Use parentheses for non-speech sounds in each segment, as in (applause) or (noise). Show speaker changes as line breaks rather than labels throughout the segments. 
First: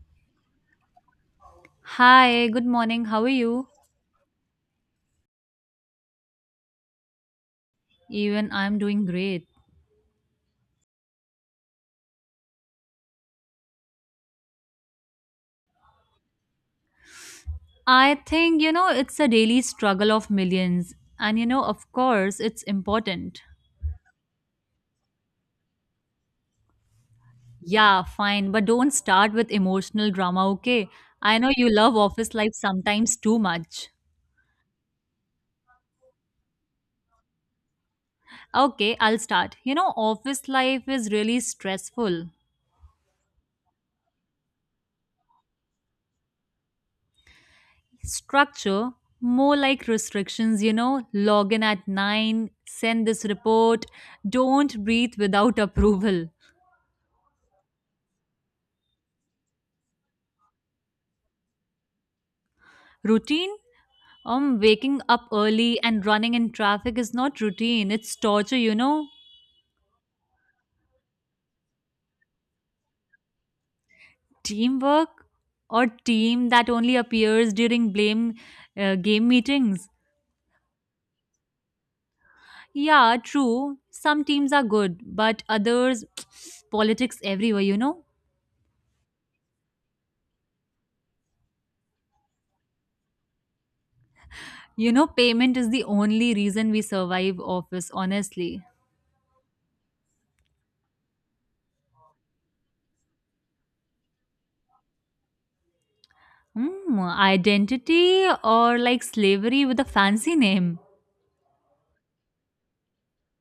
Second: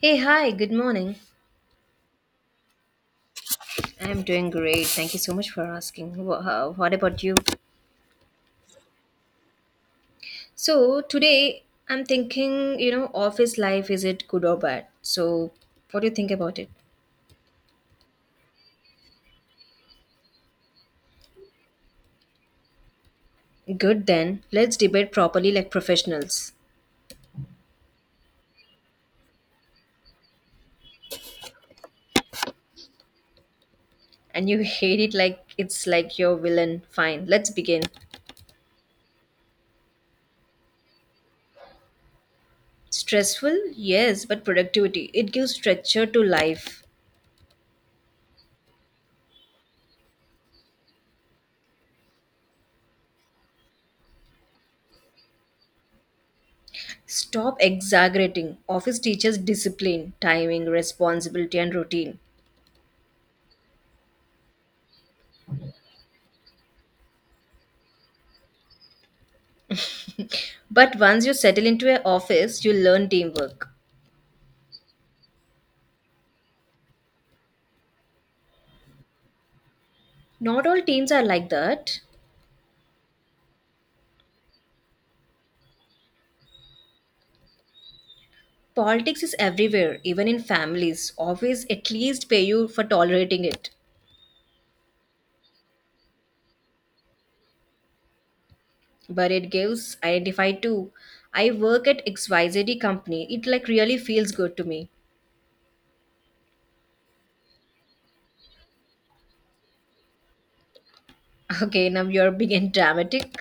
Hey, hi, good morning.
Hi, good morning. How are you?
I'm doing great. Thank you so much for asking. What about you?
Even I'm doing great.
So, today I'm thinking, office life, is it good or bad? So, what do you think about it?
I think, you know, it's a daily struggle of millions. And, you know, of course, it's important.
Good then. Let's debate properly like professionals.
Yeah, fine. But don't start with emotional drama, okay? I know you love office life sometimes too much.
And you (laughs) hate it like it's like your villain. Fine, let's begin.
Okay, I'll start. You know, office life is really stressful.
Stressful? Yes, but productivity. It gives structure to life.
Structure, more like restrictions, you know, log in at 9, send this report, don't breathe without (laughs) approval.
Stop exaggerating. Office teaches discipline, timing, responsibility, and routine.
Routine, waking up early and running in traffic is not routine, it's torture, you know.
But once you settle into an office, you learn teamwork.
Teamwork or team that only appears during blame game meetings.
Not all teams are like that.
Yeah, true. Some teams are good, but others, (sniffs) (tsk) politics everywhere, you know.
Politics is everywhere, even in families. Always at least pay you for tolerating it.
You know, payment is the only reason we survive office, honestly.
But it gives identify too. I work at XYZ company. It like really feels good to me.
Hmm, identity or like slavery with a fancy name.
(laughs) Okay, now you're big and (laughs) dramatic.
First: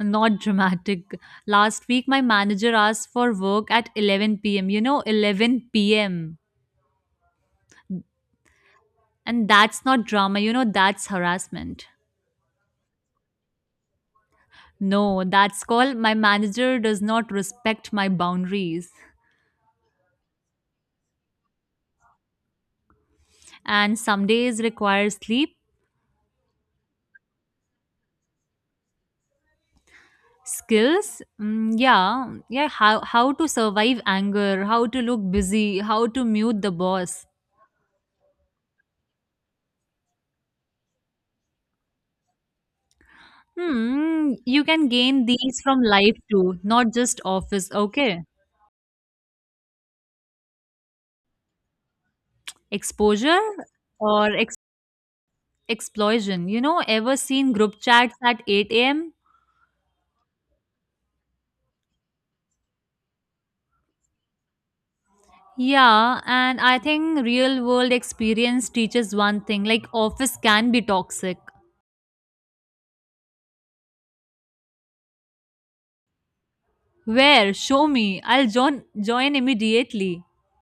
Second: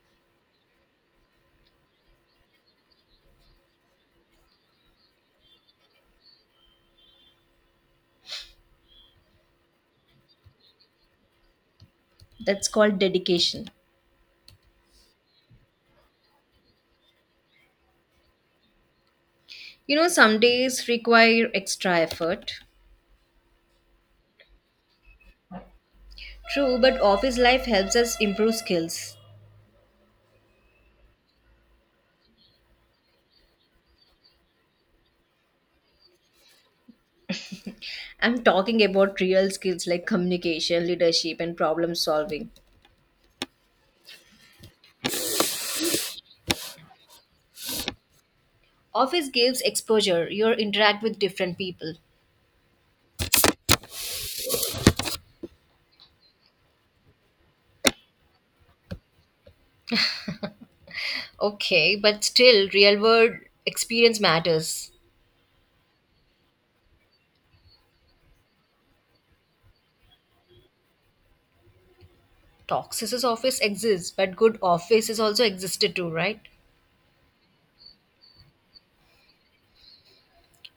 Not dramatic. Last week, my manager asked for work at 11 p.m. You know, 11 p.m. And that's not drama, you know, that's harassment.
That's called dedication.
No, that's called my manager does not respect my boundaries.
Some days require extra effort.
And some days require sleep.
True, but office life helps us improve skills.
Skills? Mm, yeah. Yeah. How to survive anger, how to look busy, how to mute the boss.
I'm talking about real skills like communication, leadership, and problem solving.
Hmm. You can gain these from life too, not just office. Okay.
Office gives exposure, you interact with different people.
Exposure or explosion? You know, ever seen group chats at 8 a.m.?
Okay, but still, real world experience matters.
Yeah, and I think real world experience teaches one thing like office can be toxic.
Toxicist office exists, but good offices also existed too, right?
Where? Show me. I'll join immediately.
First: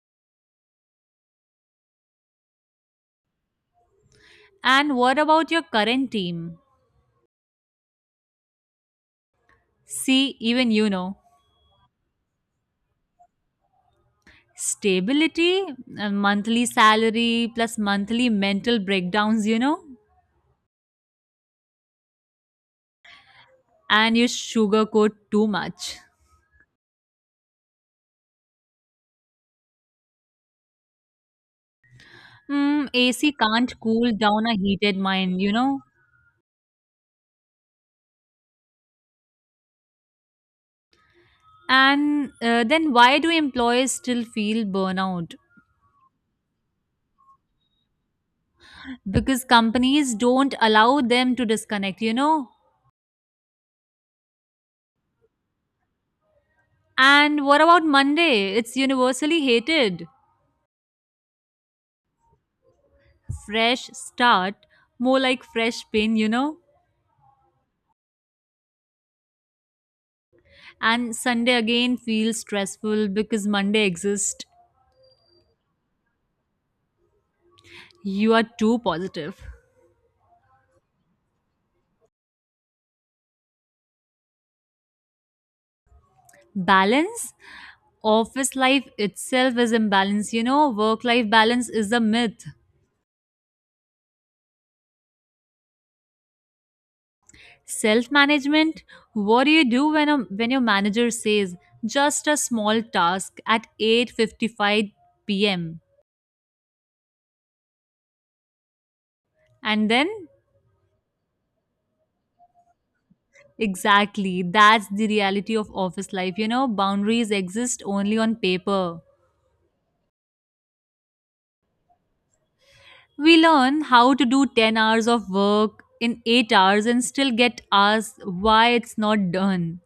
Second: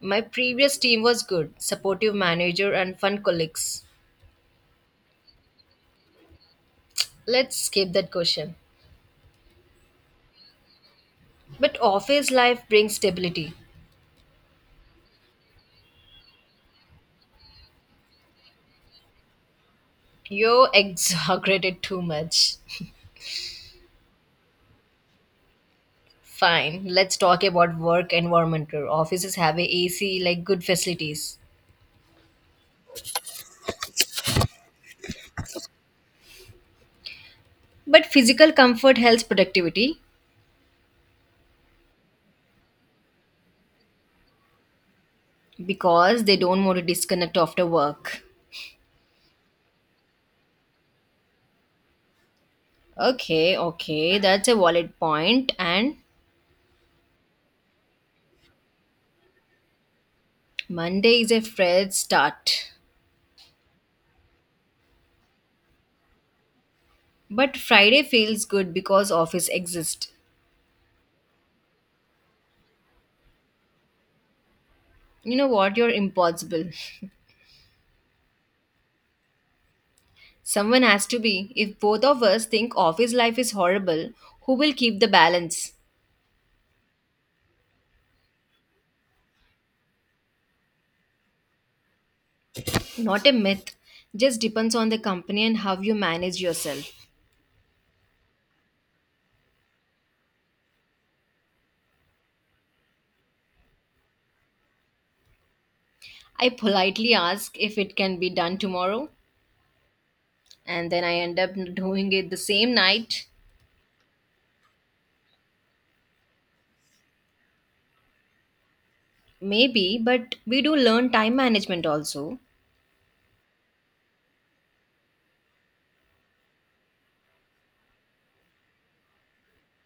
My previous team was good, supportive manager, and fun colleagues.
And what about your current team?
Let's skip that question.
See, even you know.
But office life brings stability.
Stability, monthly salary plus monthly mental breakdowns, you know.
You (laughs) exaggerated too much.
And you sugarcoat too much.
Fine. Let's talk about work environment here. Offices have a AC, like good facilities.
Hmm, AC can't cool down a heated mind, you know?
But physical comfort helps productivity
And then why do employees still feel burnout?
because they don't want to disconnect after work.
Because companies don't allow them to disconnect, you know?
Okay, okay, that's a valid point. And
And what about Monday? It's universally hated.
Monday is a fresh start.
Fresh start, more like fresh pain, you know?
But Friday feels good because office exists.
And Sunday again feels stressful because Monday exists.
You know what? You're impossible.
You are too positive.
Someone has to be. If both of us think office life is horrible, who will keep the balance?
Balance? Office life itself is imbalance, you know? Work life balance is a myth.
Not a myth, just depends on the company and how you manage yourself.
Self management? What do you do when when your manager says just a small task at 8:55 p.m.
I politely ask if it can be done tomorrow,
and then
and then I end up doing it the same night.
exactly that's the reality of office life, you know, boundaries exist only on paper.
Maybe, but we do learn time management also. (sighs)
We learn how to do 10 hours of work in 8 hours and still get asked why it's not done,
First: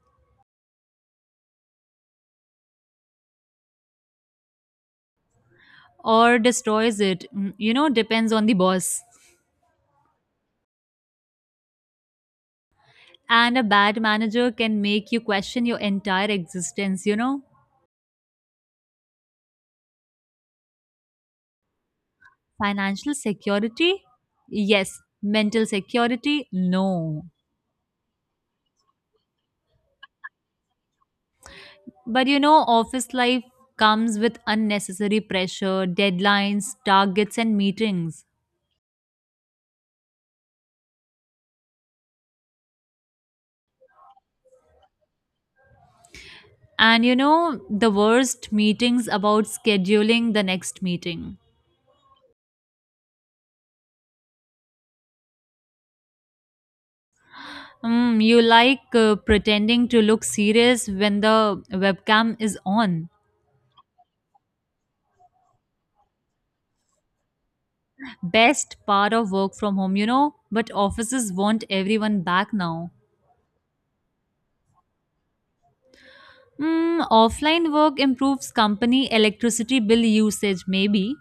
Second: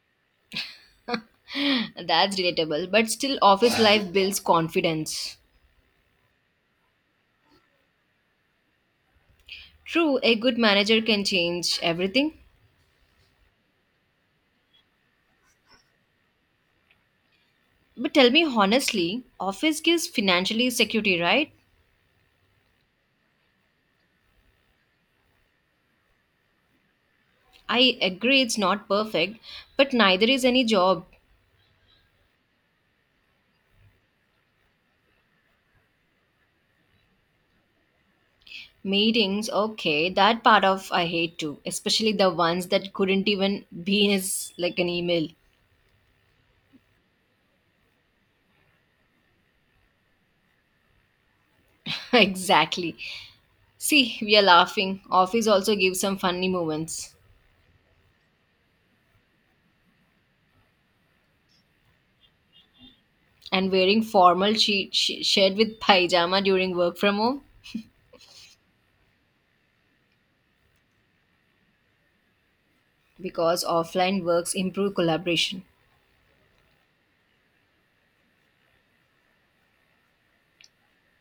(laughs) That's relatable, but still, office life builds confidence.
or destroys it. Mm, you know, depends on the boss.
True, a good manager can change everything.
And a bad manager can make you question your entire existence, you know.
But tell me honestly, office gives financially security, right?
Financial security? Yes. Mental security? No.
I agree it's not perfect, but neither is any job.
But you know, office life comes with unnecessary pressure, deadlines, targets, and meetings.
Meetings, okay, that part of I hate too, especially the ones that couldn't even be as like an email.
And you know, the worst meetings about scheduling the next meeting.
(laughs) Exactly. See, we are laughing. Office also gives some funny moments.
Mm, you like pretending to look serious when the webcam is on.
And wearing formal shared with pajama during work from home
Best part of work from home, you know, but offices want everyone back now.
because offline works improve collaboration.
Mm, offline work improves company electricity bill usage, maybe,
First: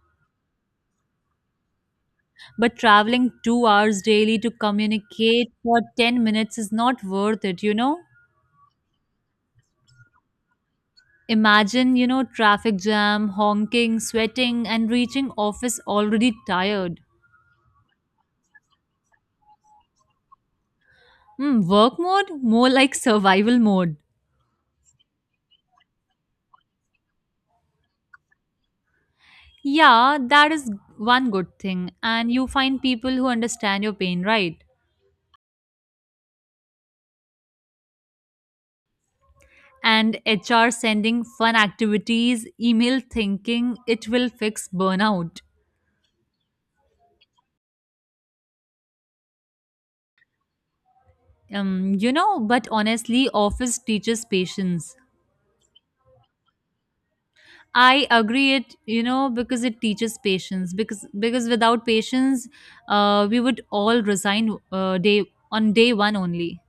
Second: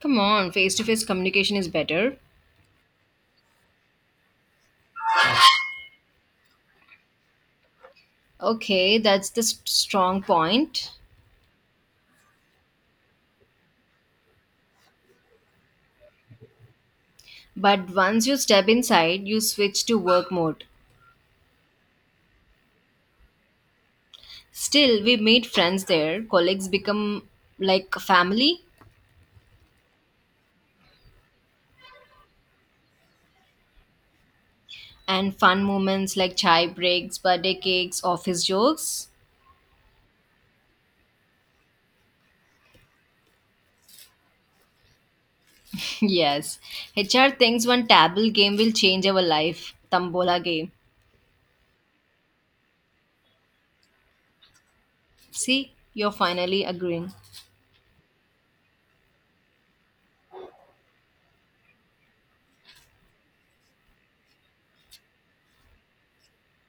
Come on, face to face communication is better.
but traveling 2 hours daily to communicate for 10 minutes is not worth it, you know?
Okay, that's the strong point.
Imagine, you know, traffic jam, honking, sweating, and reaching office already tired.
But once you step inside, you switch to work mode.
Hmm, work mode? More like survival mode.
Still, we made friends there. Colleagues become like family,
Yeah, that is one good thing, and you find people who understand your pain, right?
and fun moments like chai breaks, birthday cakes, office jokes.
And HR sending fun activities, email thinking it will fix burnout.
(laughs) Yes, HR thinks one table game will change our life. Tambola game.
You know, but honestly, office teaches patience.
See, you're finally agreeing.
I agree it, you know, because it teaches patience. Because without patience, we would all resign day one only.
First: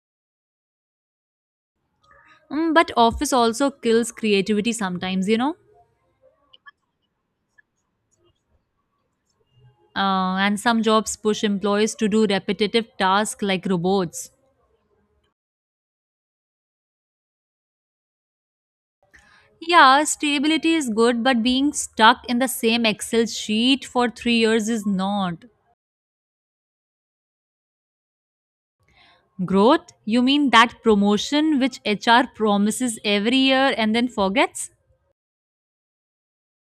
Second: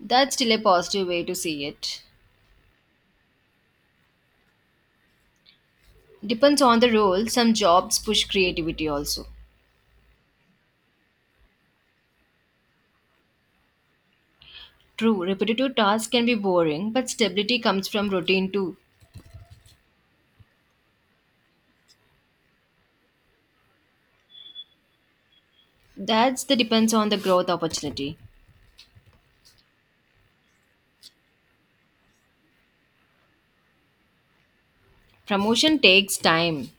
That's still a positive way to see it.
Mm, but office also kills creativity sometimes, you know.
Depends on the role, some jobs push creativity also.
And some jobs push employees to do repetitive tasks like robots.
True, repetitive tasks can be boring, but stability comes from routine too.
Yeah, stability is good, but being stuck in the same Excel sheet for 3 years is not.
That's the depends on the growth opportunity.
Growth? You mean that promotion which HR promises every year and then forgets?
Promotion takes time,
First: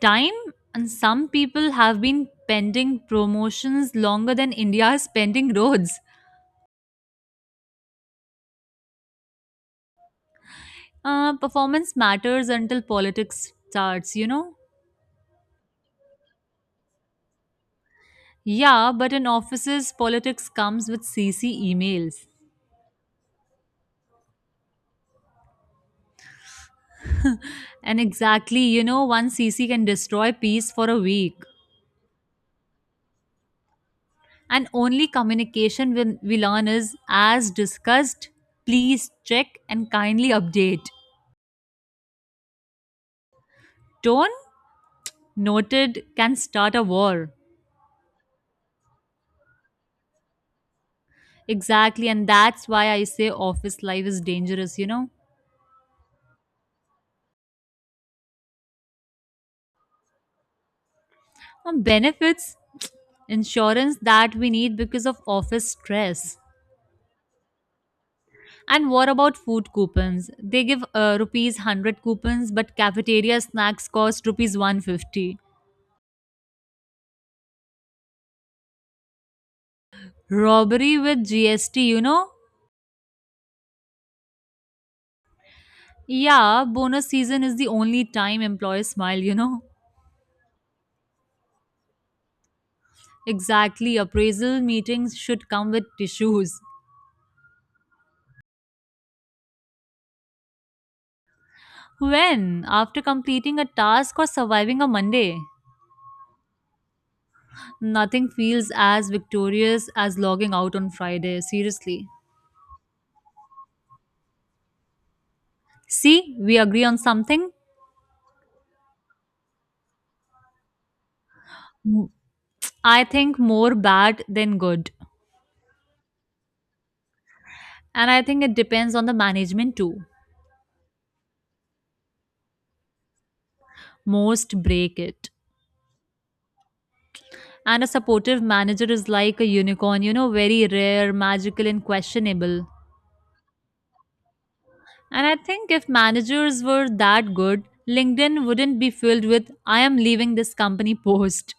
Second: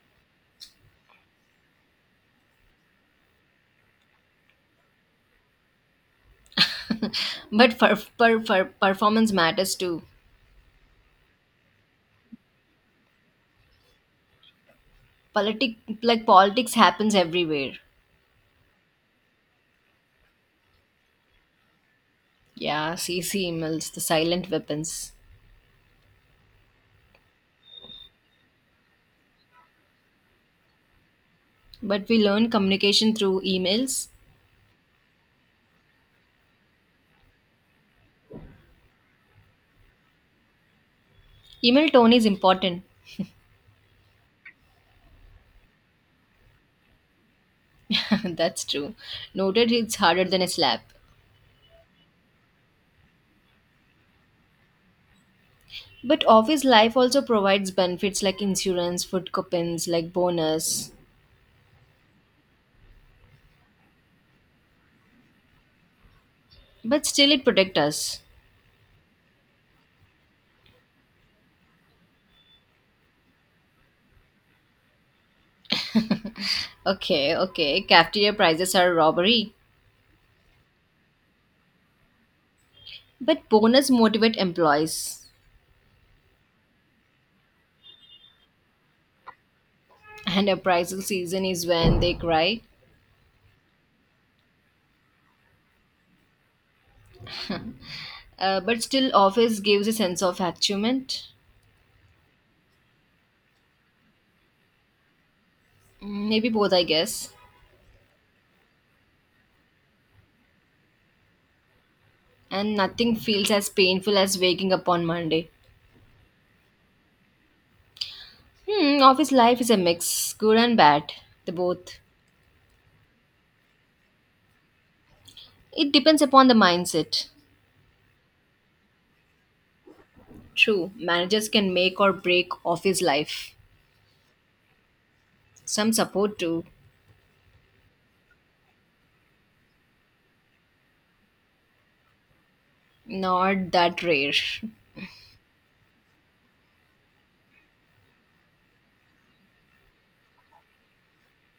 Time? And some people have been pending promotions longer than India's pending roads.
but performance matters too.
Performance matters until politics starts, you know?
Politic Like politics happens everywhere.
Yeah, but in offices, politics comes with CC emails.
Yeah, CC emails, the silent weapons.
And exactly, you know, one CC can destroy peace for a week.
But we learn communication through emails.
And only communication will on is as discussed, please check and kindly update.
Email tone is important.
Tone noted can start a war.
(laughs) That's true. Noted it's harder than a slap.
Exactly, and that's why I say office life is dangerous, you know.
But office life also provides benefits like insurance, food coupons, like bonus.
Benefits (tsk) insurance that we need because of office stress.
But still it protects us.
And what about food coupons? They give rupees 100 coupons, but cafeteria snacks cost rupees 150.
Okay, okay, cafeteria prices are robbery.
Robbery with GST, you know.
But bonus motivate employees.
Yeah, bonus season is the only time employees smile, you know.
And appraisal season is when they cry.
Exactly, appraisal meetings should come with tissues.
But still, office gives a sense of achievement.
When? After completing a task or surviving a Monday?
Mm, maybe both, I guess.
Nothing feels as victorious as logging out on Friday, seriously.
And nothing feels as painful as waking up on Monday.
See, we agree on something.
Hmm, office life is a mix, good and bad, the both.
M- I think more bad than good.
It depends upon the mindset.
And I think it depends on the management too.
True, managers can make or break office life.
Most break it.
Some support too,
And a supportive manager is like a unicorn, you know, very rare, magical, and questionable.
not that rare.
And I think if managers were that good, LinkedIn wouldn't be filled with, I am leaving this company post.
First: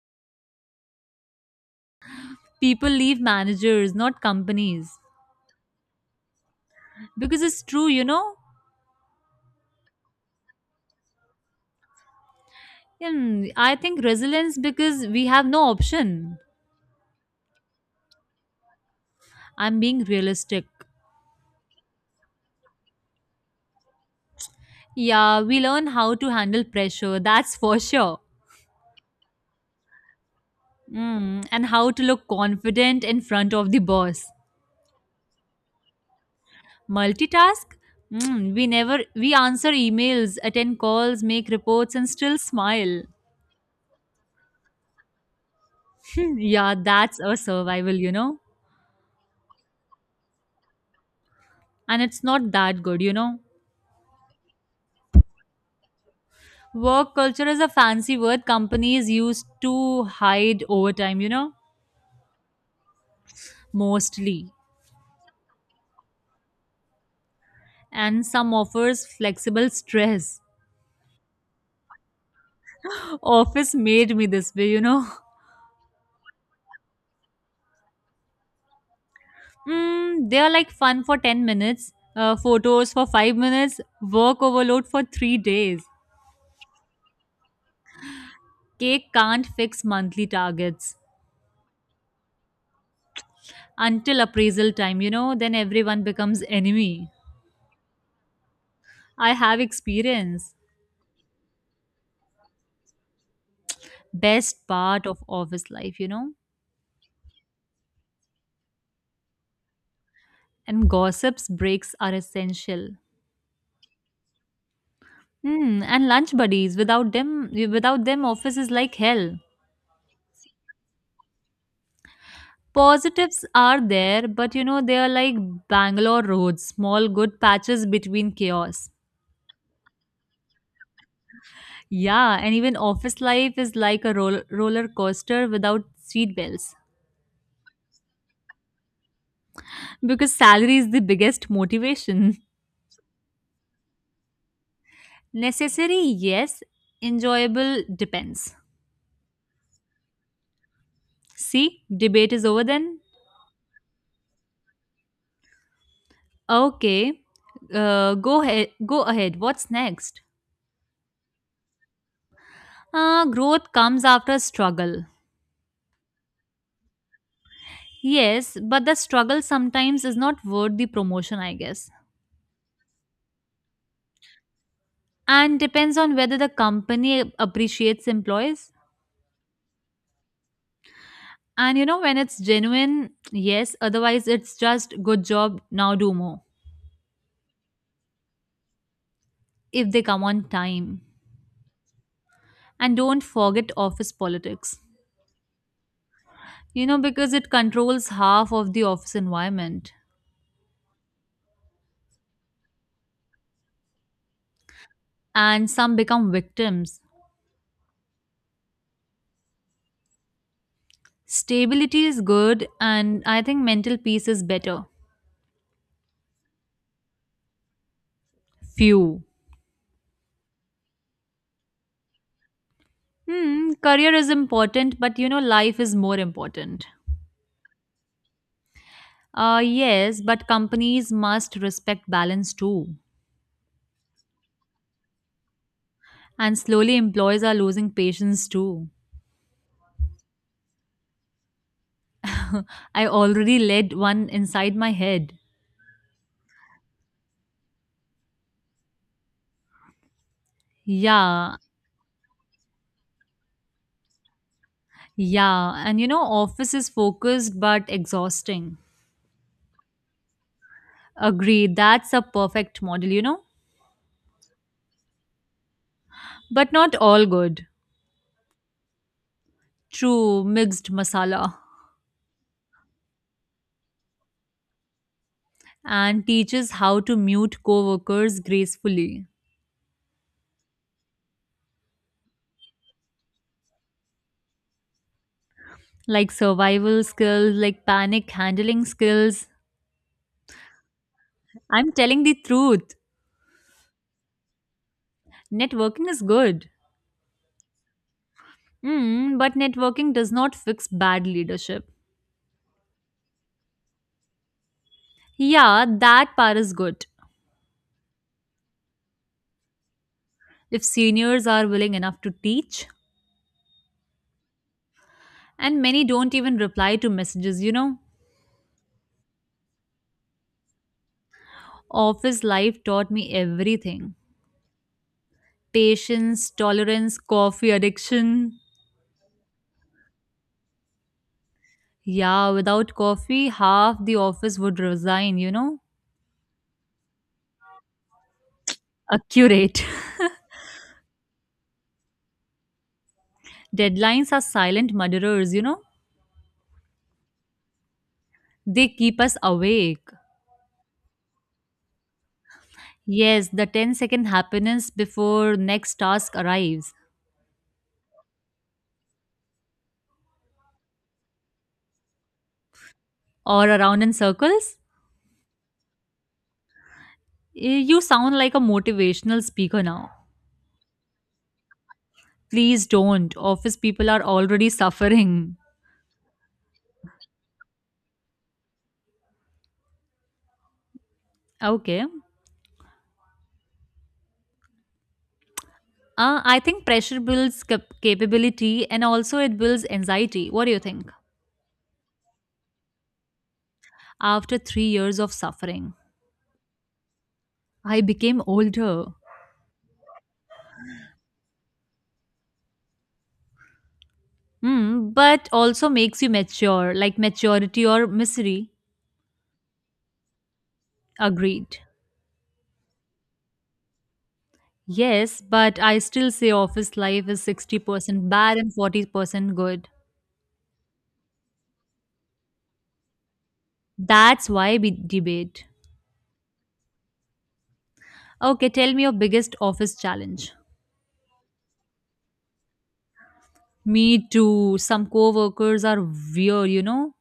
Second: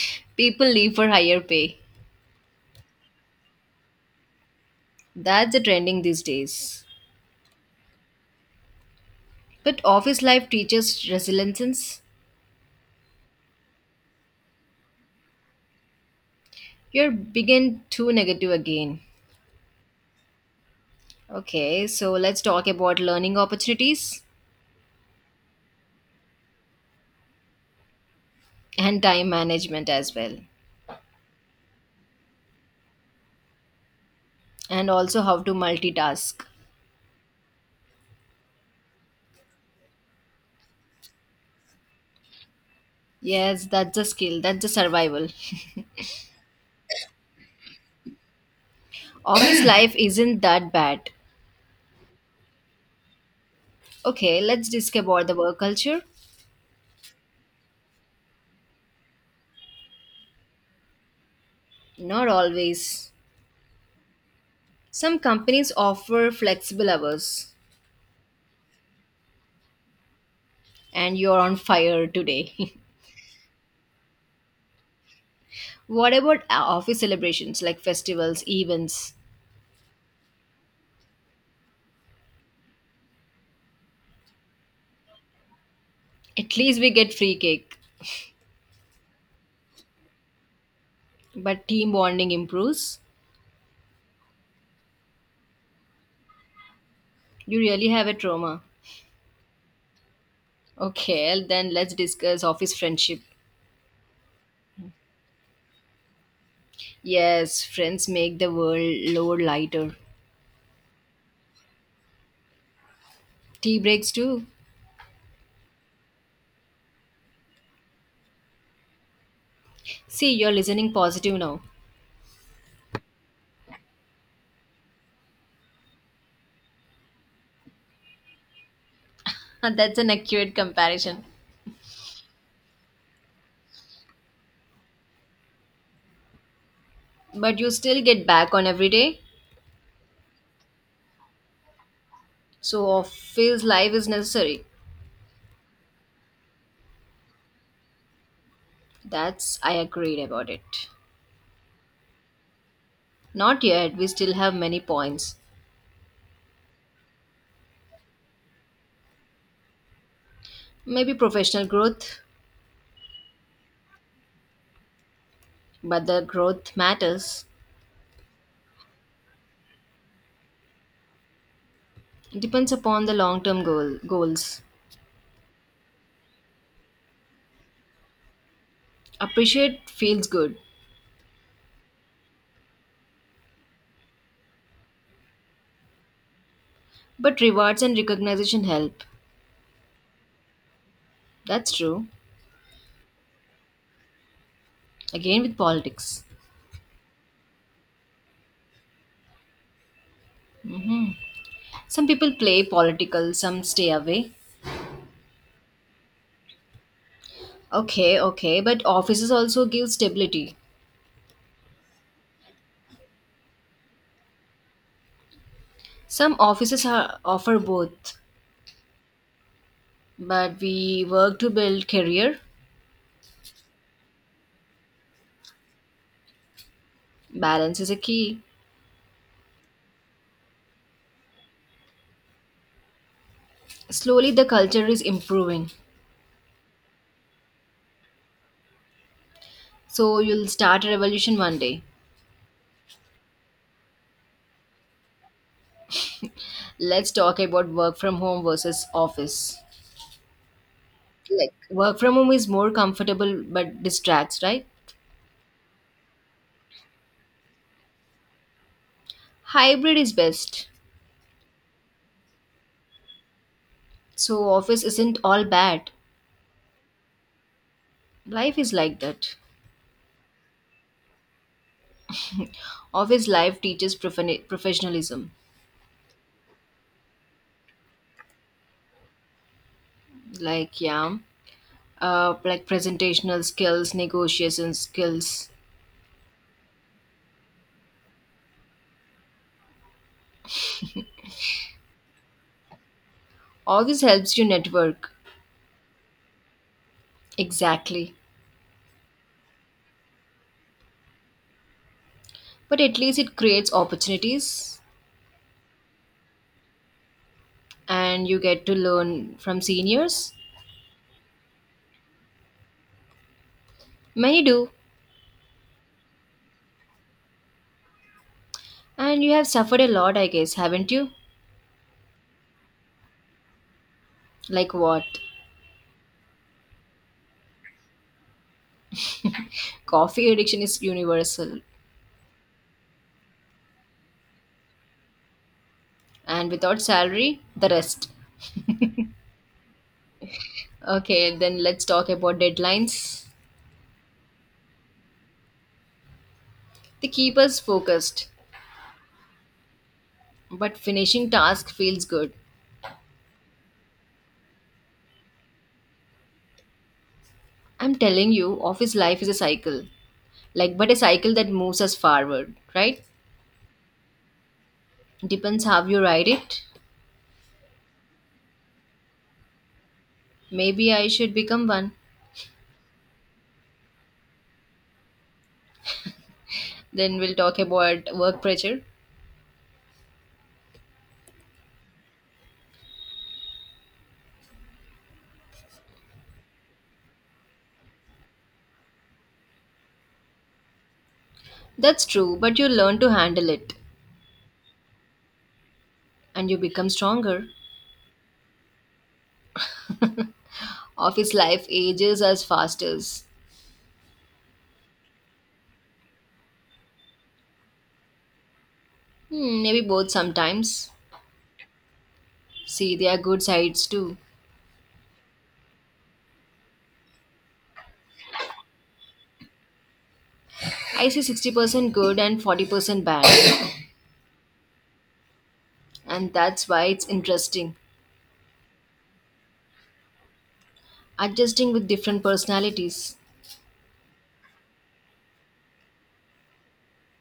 (laughs) People leave for higher pay.
People leave managers, not companies.
That's the trending these days.
Because it's true, you know?
But office life teaches resilience.
Hmm, I think resilience because we have no option.
You're begin too negative again.
I'm being realistic.
Okay, so let's talk about learning opportunities
Yeah, we learn how to handle pressure, that's for sure.
and time management as well,
Mm, and how to look confident in front of the boss.
and also how to multitask.
Multitask? Mm, we never we answer emails, attend calls, make reports and still smile.
Yes, that's a skill, that's a survival.
Yeah, that's a survival, you know.
(coughs) (laughs) Office life isn't that bad.
And it's not that good, you know.
Okay, let's discuss about the work culture.
Work culture is a fancy word companies use to hide overtime, you know,
Not always.
mostly.
Some companies offer flexible hours,
And some offers flexible stress.
and you're on fire today.
(laughs) Office made me this way, you know. (laughs)
(laughs) What about office celebrations like festivals, events?
Mm, they are like fun for 10 minutes, photos for 5 minutes, work overload for 3 days.
At least we get free cake.
Cake can't fix monthly targets
But team bonding improves.
until appraisal time, you know, then everyone becomes enemy.
You really have a trauma.
I have experience.
Okay, then let's discuss office friendship.
Best part of office life, you know?
Yes, friends make the world load lighter.
And gossips breaks are essential.
Tea breaks too.
Hmm, and lunch buddies. Without them, office is like hell.
See, you're listening positive now.
Positives are there, but you know, they are like Bangalore roads, small good patches between chaos.
(laughs) That's an accurate comparison.
Yeah, and even office life is like a roller coaster without seat belts
But you still get back on every day.
because salary is the biggest motivation.
So office life is necessary.
(laughs) Necessary, yes. Enjoyable, depends.
That's I agreed about it.
See, debate is over then.
Not yet, we still have many points.
Okay, go ahead. What's next?
Maybe professional growth,
Growth comes after struggle.
but the growth matters.
Yes, but the struggle sometimes is not worth the promotion, I guess,
It depends upon the long term goals.
and depends on whether the company appreciates employees.
Appreciate feels good,
And you know, when it's genuine, yes. Otherwise, it's just good job. Now do more
but rewards and recognition help.
if they come on time.
That's true.
And don't forget office politics.
Again with politics.
You know, because it controls half of the office environment,
Some people play political, some stay away.
and some become victims.
Okay, okay, but offices also give stability.
Stability is good, and I think mental peace is better.
Some offices are, offer both,
Few.
but we work to build career.
Hmm, career is important, but you know, life is more important.
Balance is a key.
Yes, but companies must respect balance too.
Slowly the culture is improving.
And slowly, employees are losing patience too.
So you'll start a revolution one day.
I already led one inside my head.
Let's talk about work from home versus office. Like
Yeah,
work from home is more comfortable but distracts, right?
yeah. And you know, office is focused but exhausting.
Hybrid is best.
Agree, that's a perfect model, you know?
So office isn't all bad.
But not all good.
Life is like that.
True, mixed masala.
Office life teaches professionalism.
And teaches how to mute coworkers gracefully,
Like yeah, like presentational skills, negotiation skills.
like survival skills, like panic handling skills. I'm telling the truth.
All this helps you network.
Networking is good.
Exactly.
Mm, but networking does not fix bad leadership.
But at least it creates opportunities,
Yeah, that part is good
and you get to learn from seniors.
if seniors are willing enough to teach,
Many do,
and many don't even reply to messages, you know.
and you have suffered a lot, I guess, haven't you?
Office life taught me everything:
Like what?
patience, tolerance, coffee addiction.
Coffee addiction is universal,
Yeah, without coffee, half the office would resign, you know?
and without salary, the rest.
Accurate.
Okay, then let's talk about deadlines.
(laughs) Deadlines are silent murderers, you know?
They keep us focused,
They keep us awake.
but finishing task feels good.
Yes, the ten-second happiness before next task arrives.
I'm telling you, office life is a cycle. Like, but a cycle that moves us forward, right?
Or around in circles?
Depends how you ride it.
Eh, you sound like a motivational speaker now.
Maybe I should become one.
Please don't. Office people are already suffering.
Then we'll talk about work pressure.
Okay. I think pressure builds capability and also it builds anxiety. What do you think?
That's true, but you learn to handle it
After 3 years of suffering.
and you become stronger.
I became older.
Office life ages us fasters.
Hmm, but also makes you mature, like maturity or misery.
Hmm, maybe both sometimes.
Agreed.
See, there are good sides too.
Yes, but I still say office life is 60% bad and 40% good.
I see 60% good and 40% bad.
That's why we debate.
And that's why it's interesting.
Okay, tell me your biggest office challenge.
Adjusting with different personalities.
Me too. Some coworkers are weird, you know?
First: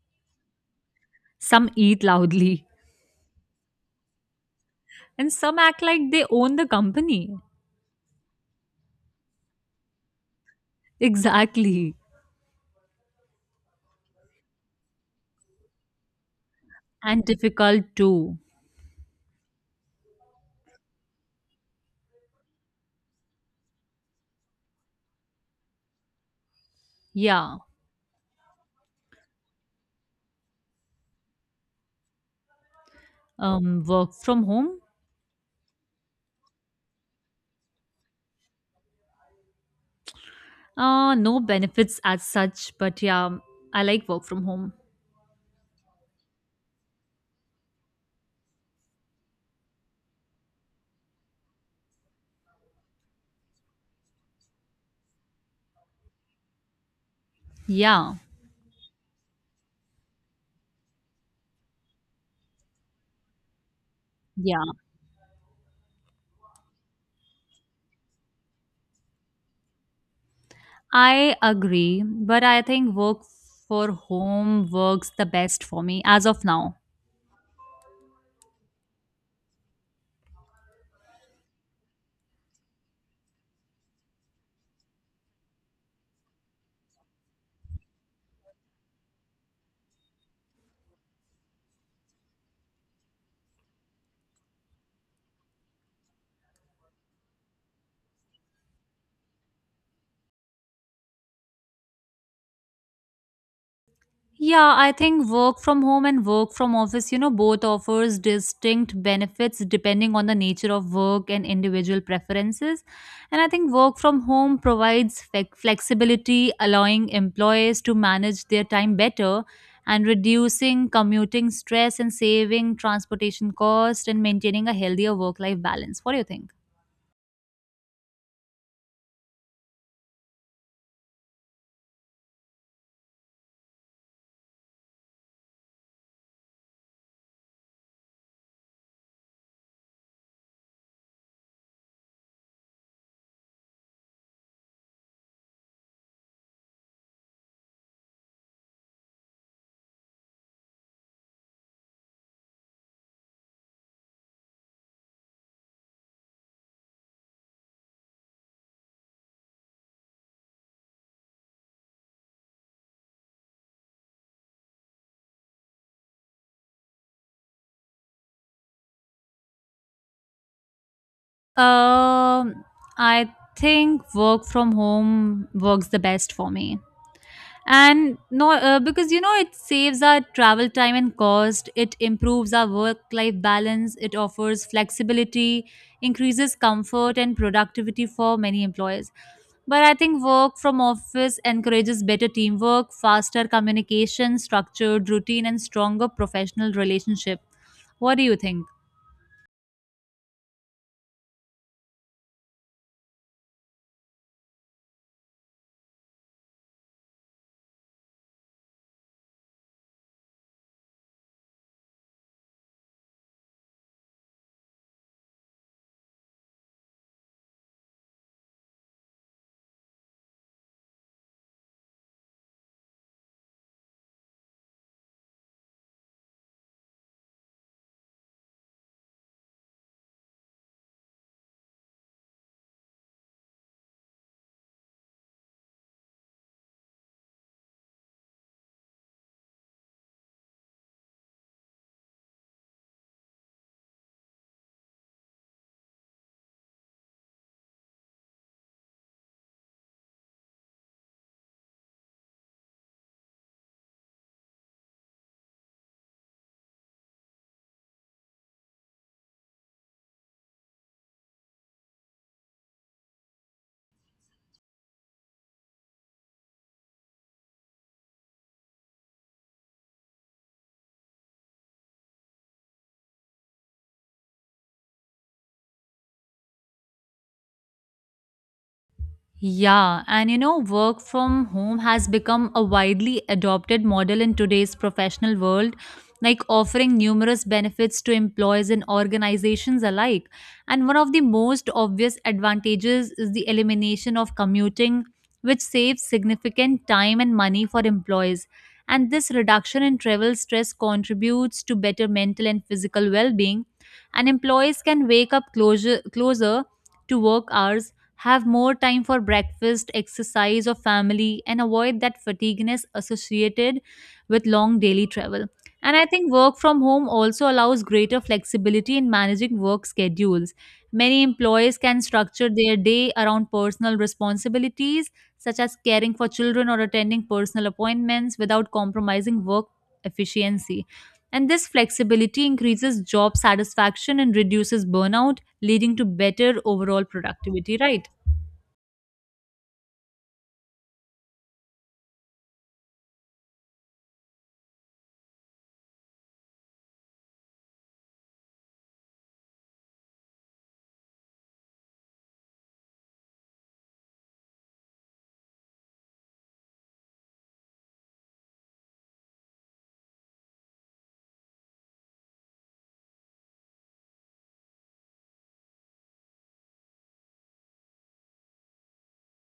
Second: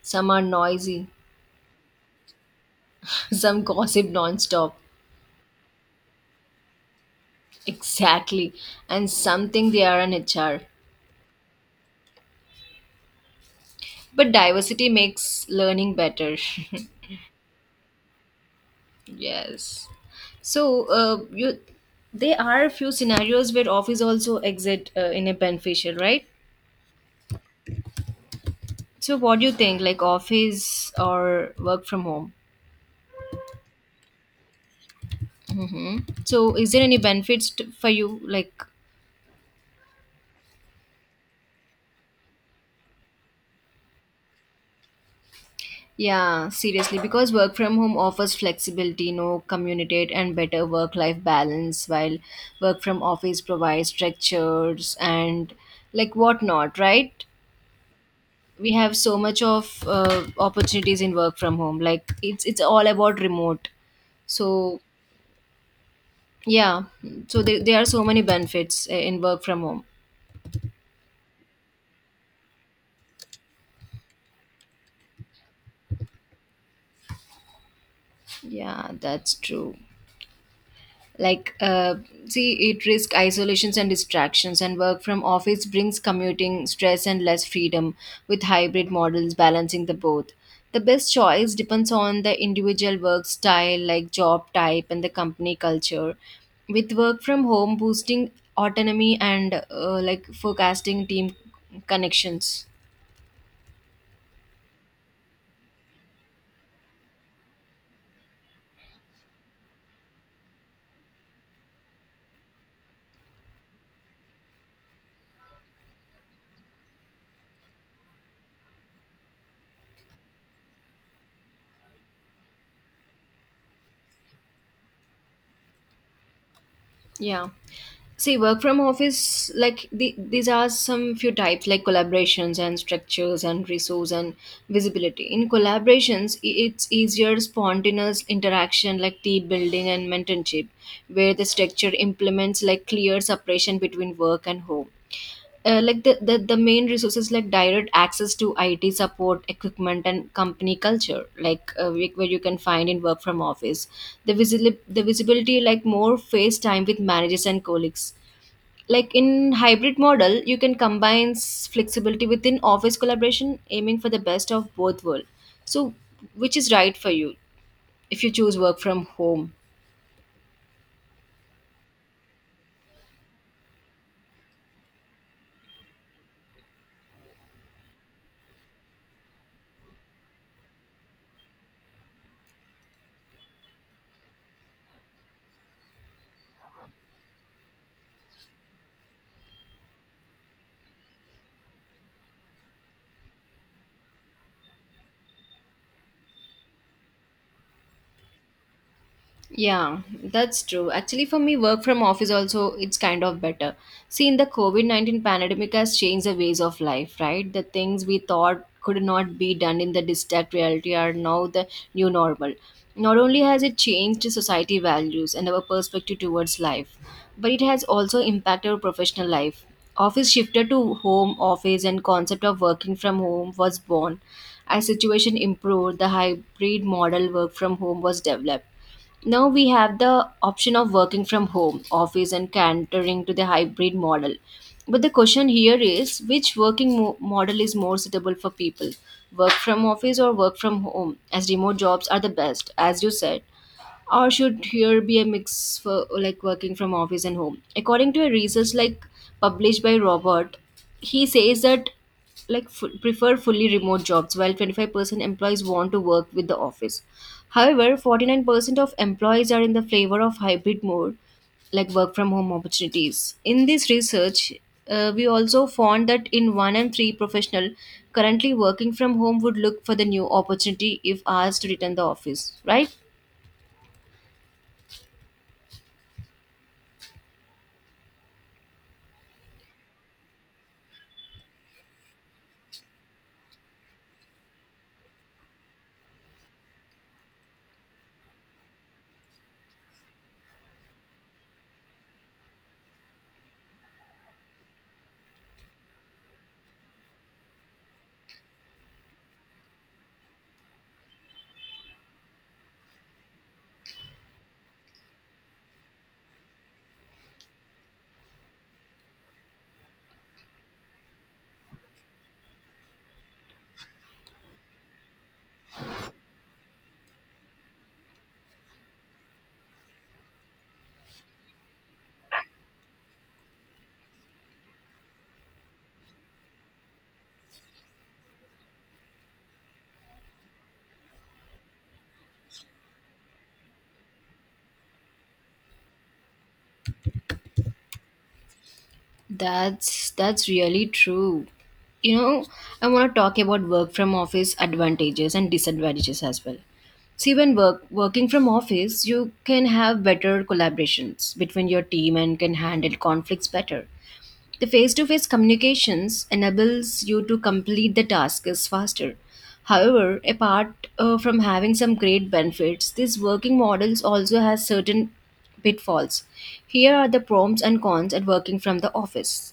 Some are noisy,
Some eat loudly,
(laughs) some gossip nonstop.
and some act like they own the company.
Exactly. And something they are an HR.
Exactly.
But diversity makes learning better.
And difficult too.
(laughs) Yes. So, you there are a few scenarios where office also exit in a beneficial, right?
Yeah.
So what do you think like office or work from home?
Work from home.
So, is there any benefits for you? Like,
No benefits as such, but yeah, I like work from home.
yeah, seriously, because work from home offers flexibility, no communicate, and better work life balance, while work from office provides structures and like whatnot, right?
Yeah,
We have so much of opportunities in work from home. Like, it's all about remote.
yeah,
So, yeah, so there are so many benefits in work from home.
I agree. But I think work for home works the best for me as of now.
Yeah, that's true. Like see, it risks isolations and distractions, and work from office brings commuting stress and less freedom, with hybrid models balancing the both. The best choice depends on the individual work style like job type and the company culture, with work from home boosting autonomy and like forecasting team connections.
Yeah, I think work from home and work from office, you know, both offers distinct benefits depending on the nature of work and individual preferences. And I think work from home provides flexibility, allowing employees to manage their time better and reducing commuting stress and saving transportation costs and maintaining a healthier work life balance. What do you think?
Yeah. See, work from office, like these are some few types like collaborations and structures and resource and visibility. In collaborations, it's easier spontaneous interaction like team building and mentorship, where the structure implements like clear separation between work and home, like the main resources like direct access to IT support equipment and company culture, like where you can find in work from office, the visibility like more face time with managers and colleagues, like in hybrid model you can combine flexibility within office collaboration, aiming for the best of both world. So which is right for you if you choose work from home?
Um, I think work from home works the best for me. And no because you know it saves our travel time and cost, it improves our work life balance, it offers flexibility, increases comfort and productivity for many employers. But I think work from office encourages better teamwork, faster communication, structured routine, and stronger professional relationship. What do you think?
Yeah, that's true. Actually, for me, work from office also it's kind of better. See, in the COVID 19 pandemic has changed the ways of life, right? The things we thought could not be done in the distant reality are now the new normal. Not only has it changed society values and our perspective towards life, but it has also impacted our professional life. Office shifted to home office and concept of working from home was born. As situation improved, the hybrid model work from home was developed. Now we have the option of working from home, office, and catering to the hybrid model. But the question here is which working model is more suitable for people? Work from office or work from home, as remote jobs are the best, as you said, or should here be a mix for like working from office and home? According to a research like published by robert, he says that prefer fully remote jobs, while 25% employees want to work with the office. However, 49% of employees are in the favor of hybrid mode, like work from home opportunities. In this research, we also found that in one and three professional currently working from home would look for the new opportunity if asked to return the office, right?
Yeah, and you know, work from home has become a widely adopted model in today's professional world, like offering numerous benefits to employees and organizations alike. And one of the most obvious advantages is the elimination of commuting, which saves significant time and money for employees. And this reduction in travel stress contributes to better mental and physical well being. And employees can wake up closer to work hours, have more time for breakfast, exercise, or family, and avoid that fatigueness associated with long daily travel. And I think work from home also allows greater flexibility in managing work schedules. Many employees can structure their day around personal responsibilities, such as caring for children or attending personal appointments, without compromising work efficiency. And this flexibility increases job satisfaction and reduces burnout, leading to better overall productivity, right?
That's really true. You know, I want to talk about work from office advantages and disadvantages as well. See, when working from office, you can have better collaborations between your team and can handle conflicts better. The face to face communications enables you to complete the tasks faster. However, apart from having some great benefits, these working models also has certain pitfalls. Here are the pros and cons at working from the office.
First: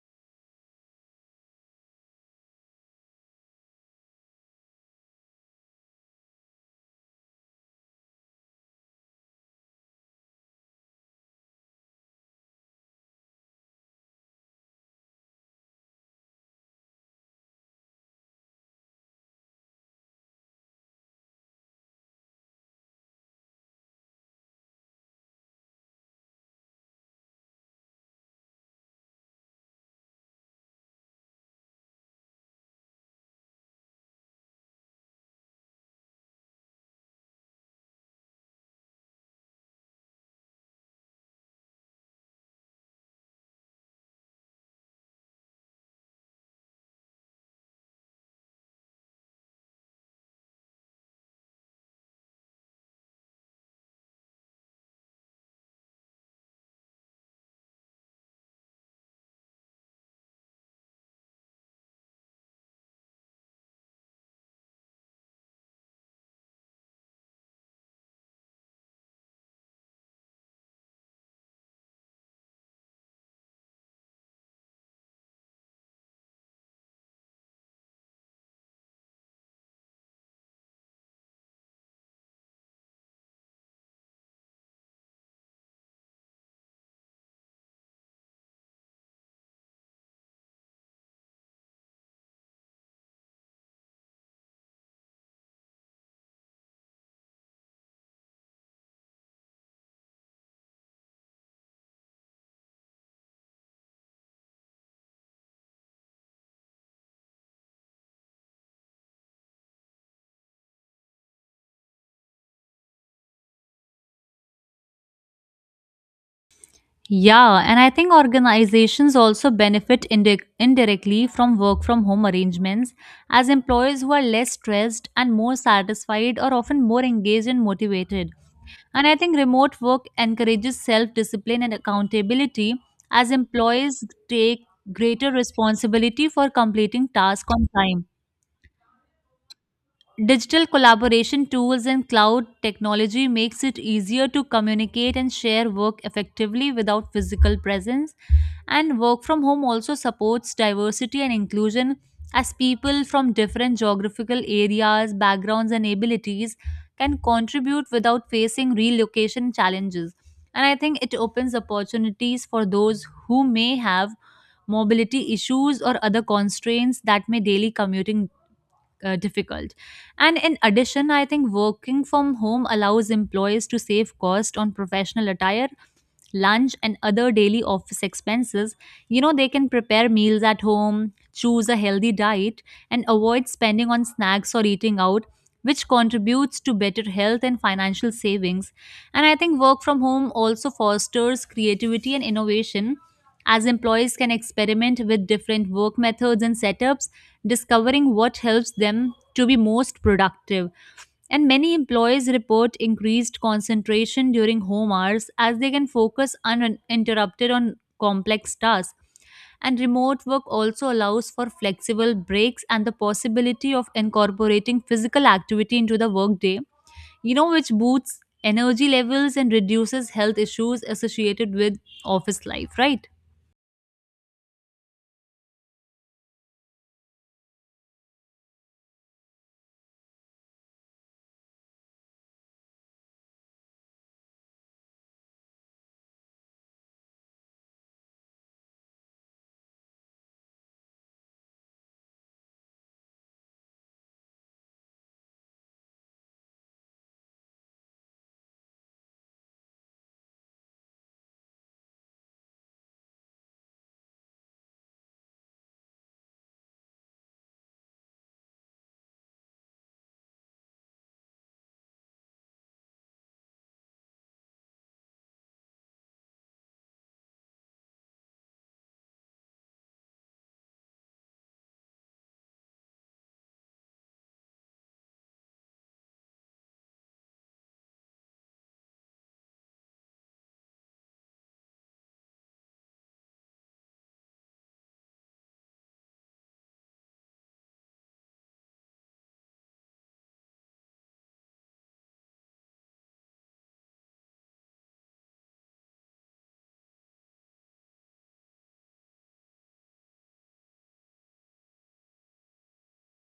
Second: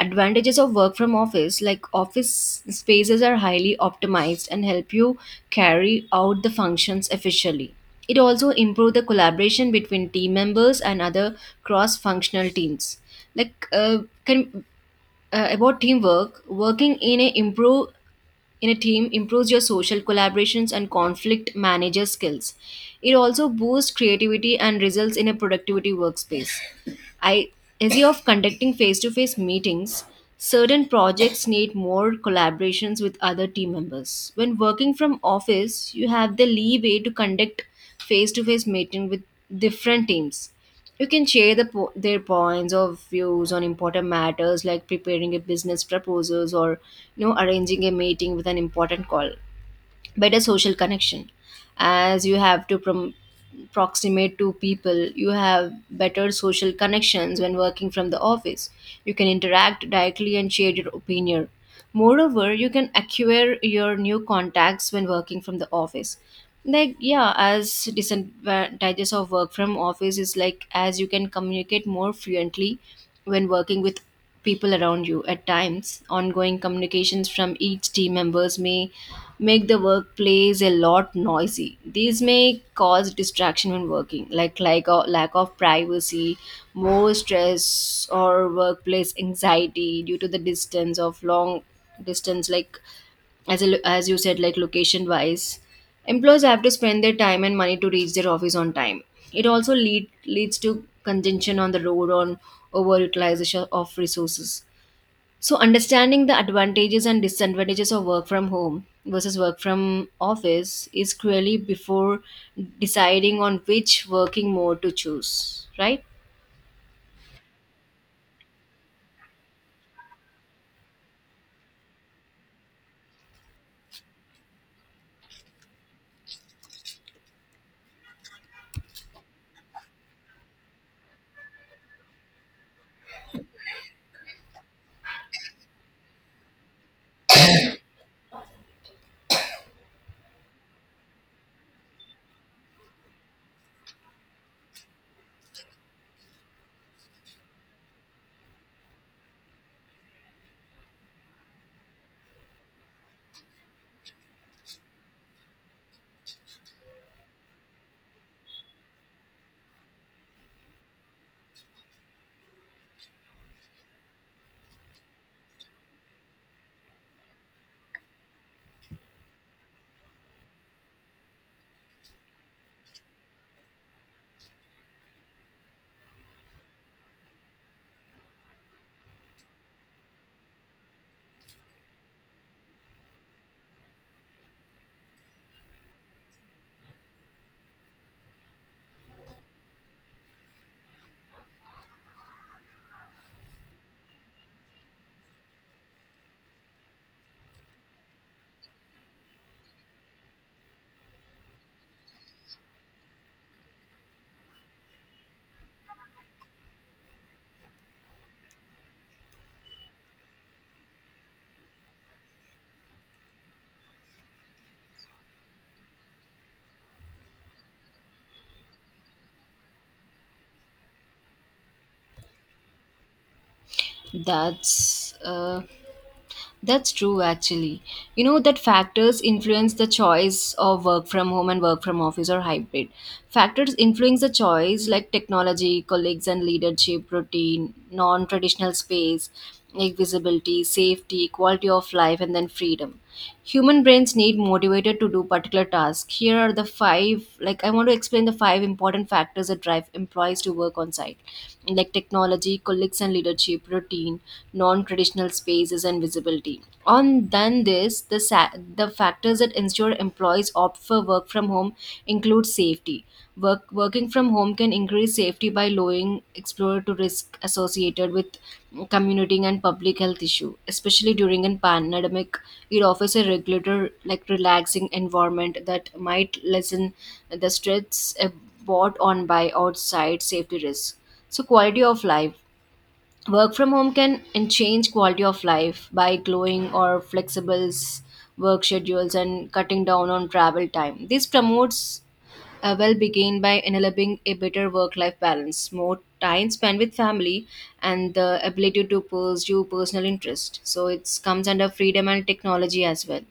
Advantages of work from office: like office spaces are highly optimized and help you carry out the functions efficiently. It also improves the collaboration between team members and other cross functional teams. Like can About teamwork, working in a improve in a team improves your social collaborations and conflict manager skills. It also boosts creativity and results in a productivity workspace. I Instead of conducting face-to-face meetings, certain projects need more collaborations with other team members. When working from office, you have the leeway to conduct face-to-face meeting with different teams. You can share their points of views on important matters like preparing a business proposals, or you know, arranging a meeting with an important call. Better social connection: as you have to proximate to people, you have better social connections when working from the office. You can interact directly and share your opinion. Moreover, you can acquire your new contacts when working from the office. Like yeah, as disadvantages of work from office is like, as you can communicate more fluently when working with people around you. At times, ongoing communications from each team members may make the workplace a lot noisy. These may cause distraction when working, like a lack of privacy, more stress, or workplace anxiety due to the distance of long distance. Like as as you said, like location wise, employees have to spend their time and money to reach their office on time. It also leads to congestion on the road on overutilization of resources. So understanding the advantages and disadvantages of work from home versus work from office is cruelly before deciding on which working mode to choose, right?
Yeah, and I think organizations also benefit indirectly from work from home arrangements, as employees who are less stressed and more satisfied are often more engaged and motivated. And I think remote work encourages self discipline and accountability, as employees take greater responsibility for completing tasks on time. Digital collaboration tools and cloud technology makes it easier to communicate and share work effectively without physical presence, and work from home also supports diversity and inclusion, as people from different geographical areas, backgrounds, and abilities can contribute without facing relocation challenges. And I think it opens opportunities for those who may have mobility issues or other constraints that may daily commuting difficult. And in addition, I think working from home allows employees to save cost on professional attire, lunch and other daily office expenses. You know, they can prepare meals at home, choose a healthy diet, and avoid spending on snacks or eating out, which contributes to better health and financial savings. And I think work from home also fosters creativity and innovation, as employees can experiment with different work methods and setups, discovering what helps them to be most productive. And many employees report increased concentration during home hours as they can focus uninterrupted on complex tasks. And remote work also allows for flexible breaks and the possibility of incorporating physical activity into the workday, you know, which boosts energy levels and reduces health issues associated with office life, right?
that's uh, That's true, actually. You know that factors influence the choice of work from home and work from office or hybrid. Factors influence the choice like technology, colleagues and leadership, routine, non traditional space, like visibility, safety, quality of life, and then freedom. Human brains need motivated to do particular tasks. Here are the five, like I want to explain the five important factors that drive employees to work on site, like technology, colleagues and leadership, routine, non-traditional spaces and visibility. On than this, the factors that ensure employees opt for work from home include safety. Working from home can increase safety by lowering exposure to risk associated with commuting and public health issue, especially during a pandemic. It offers a regular, like relaxing environment that might lessen the stress brought on by outside safety risks. So quality of life: work from home can and change quality of life by glowing or flexibles work schedules and cutting down on travel time. This promotes a well-being by enabling a better work-life balance, more time spent with family, and the ability to pursue personal interest. So it comes under freedom and technology as well.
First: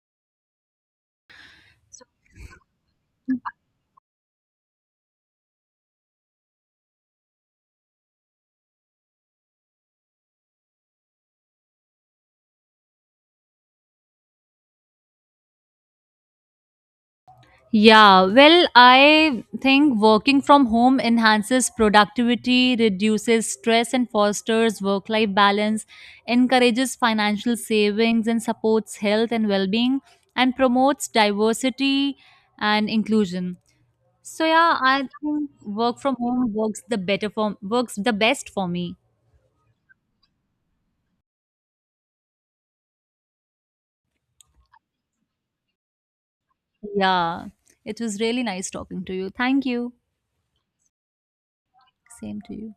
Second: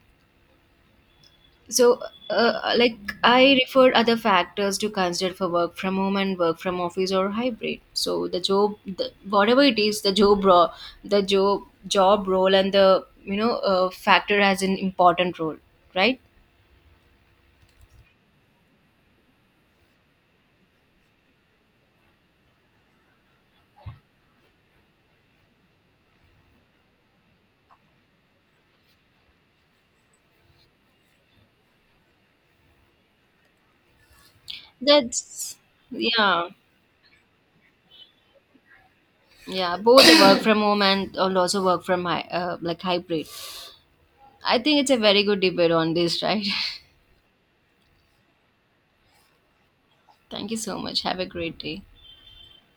So, uh, uh, like I referred other factors to consider for work from home and work from office or hybrid. So the job, whatever it is, the job role, the job job role, and the you know factor has an important role, right?
Yeah, well, I think working from home enhances productivity, reduces stress, and fosters work life balance, encourages financial savings, and supports health and well being, and promotes diversity and inclusion. So, yeah, I think
That's
work from
yeah,
home works the better for works the best for me.
yeah. Both (coughs) work from home and also work from hybrid. I think it's a very good debate on this, right?
Yeah, it was really nice talking to you. Thank you.
(laughs) Thank you so much. Have a great day.
Same to you.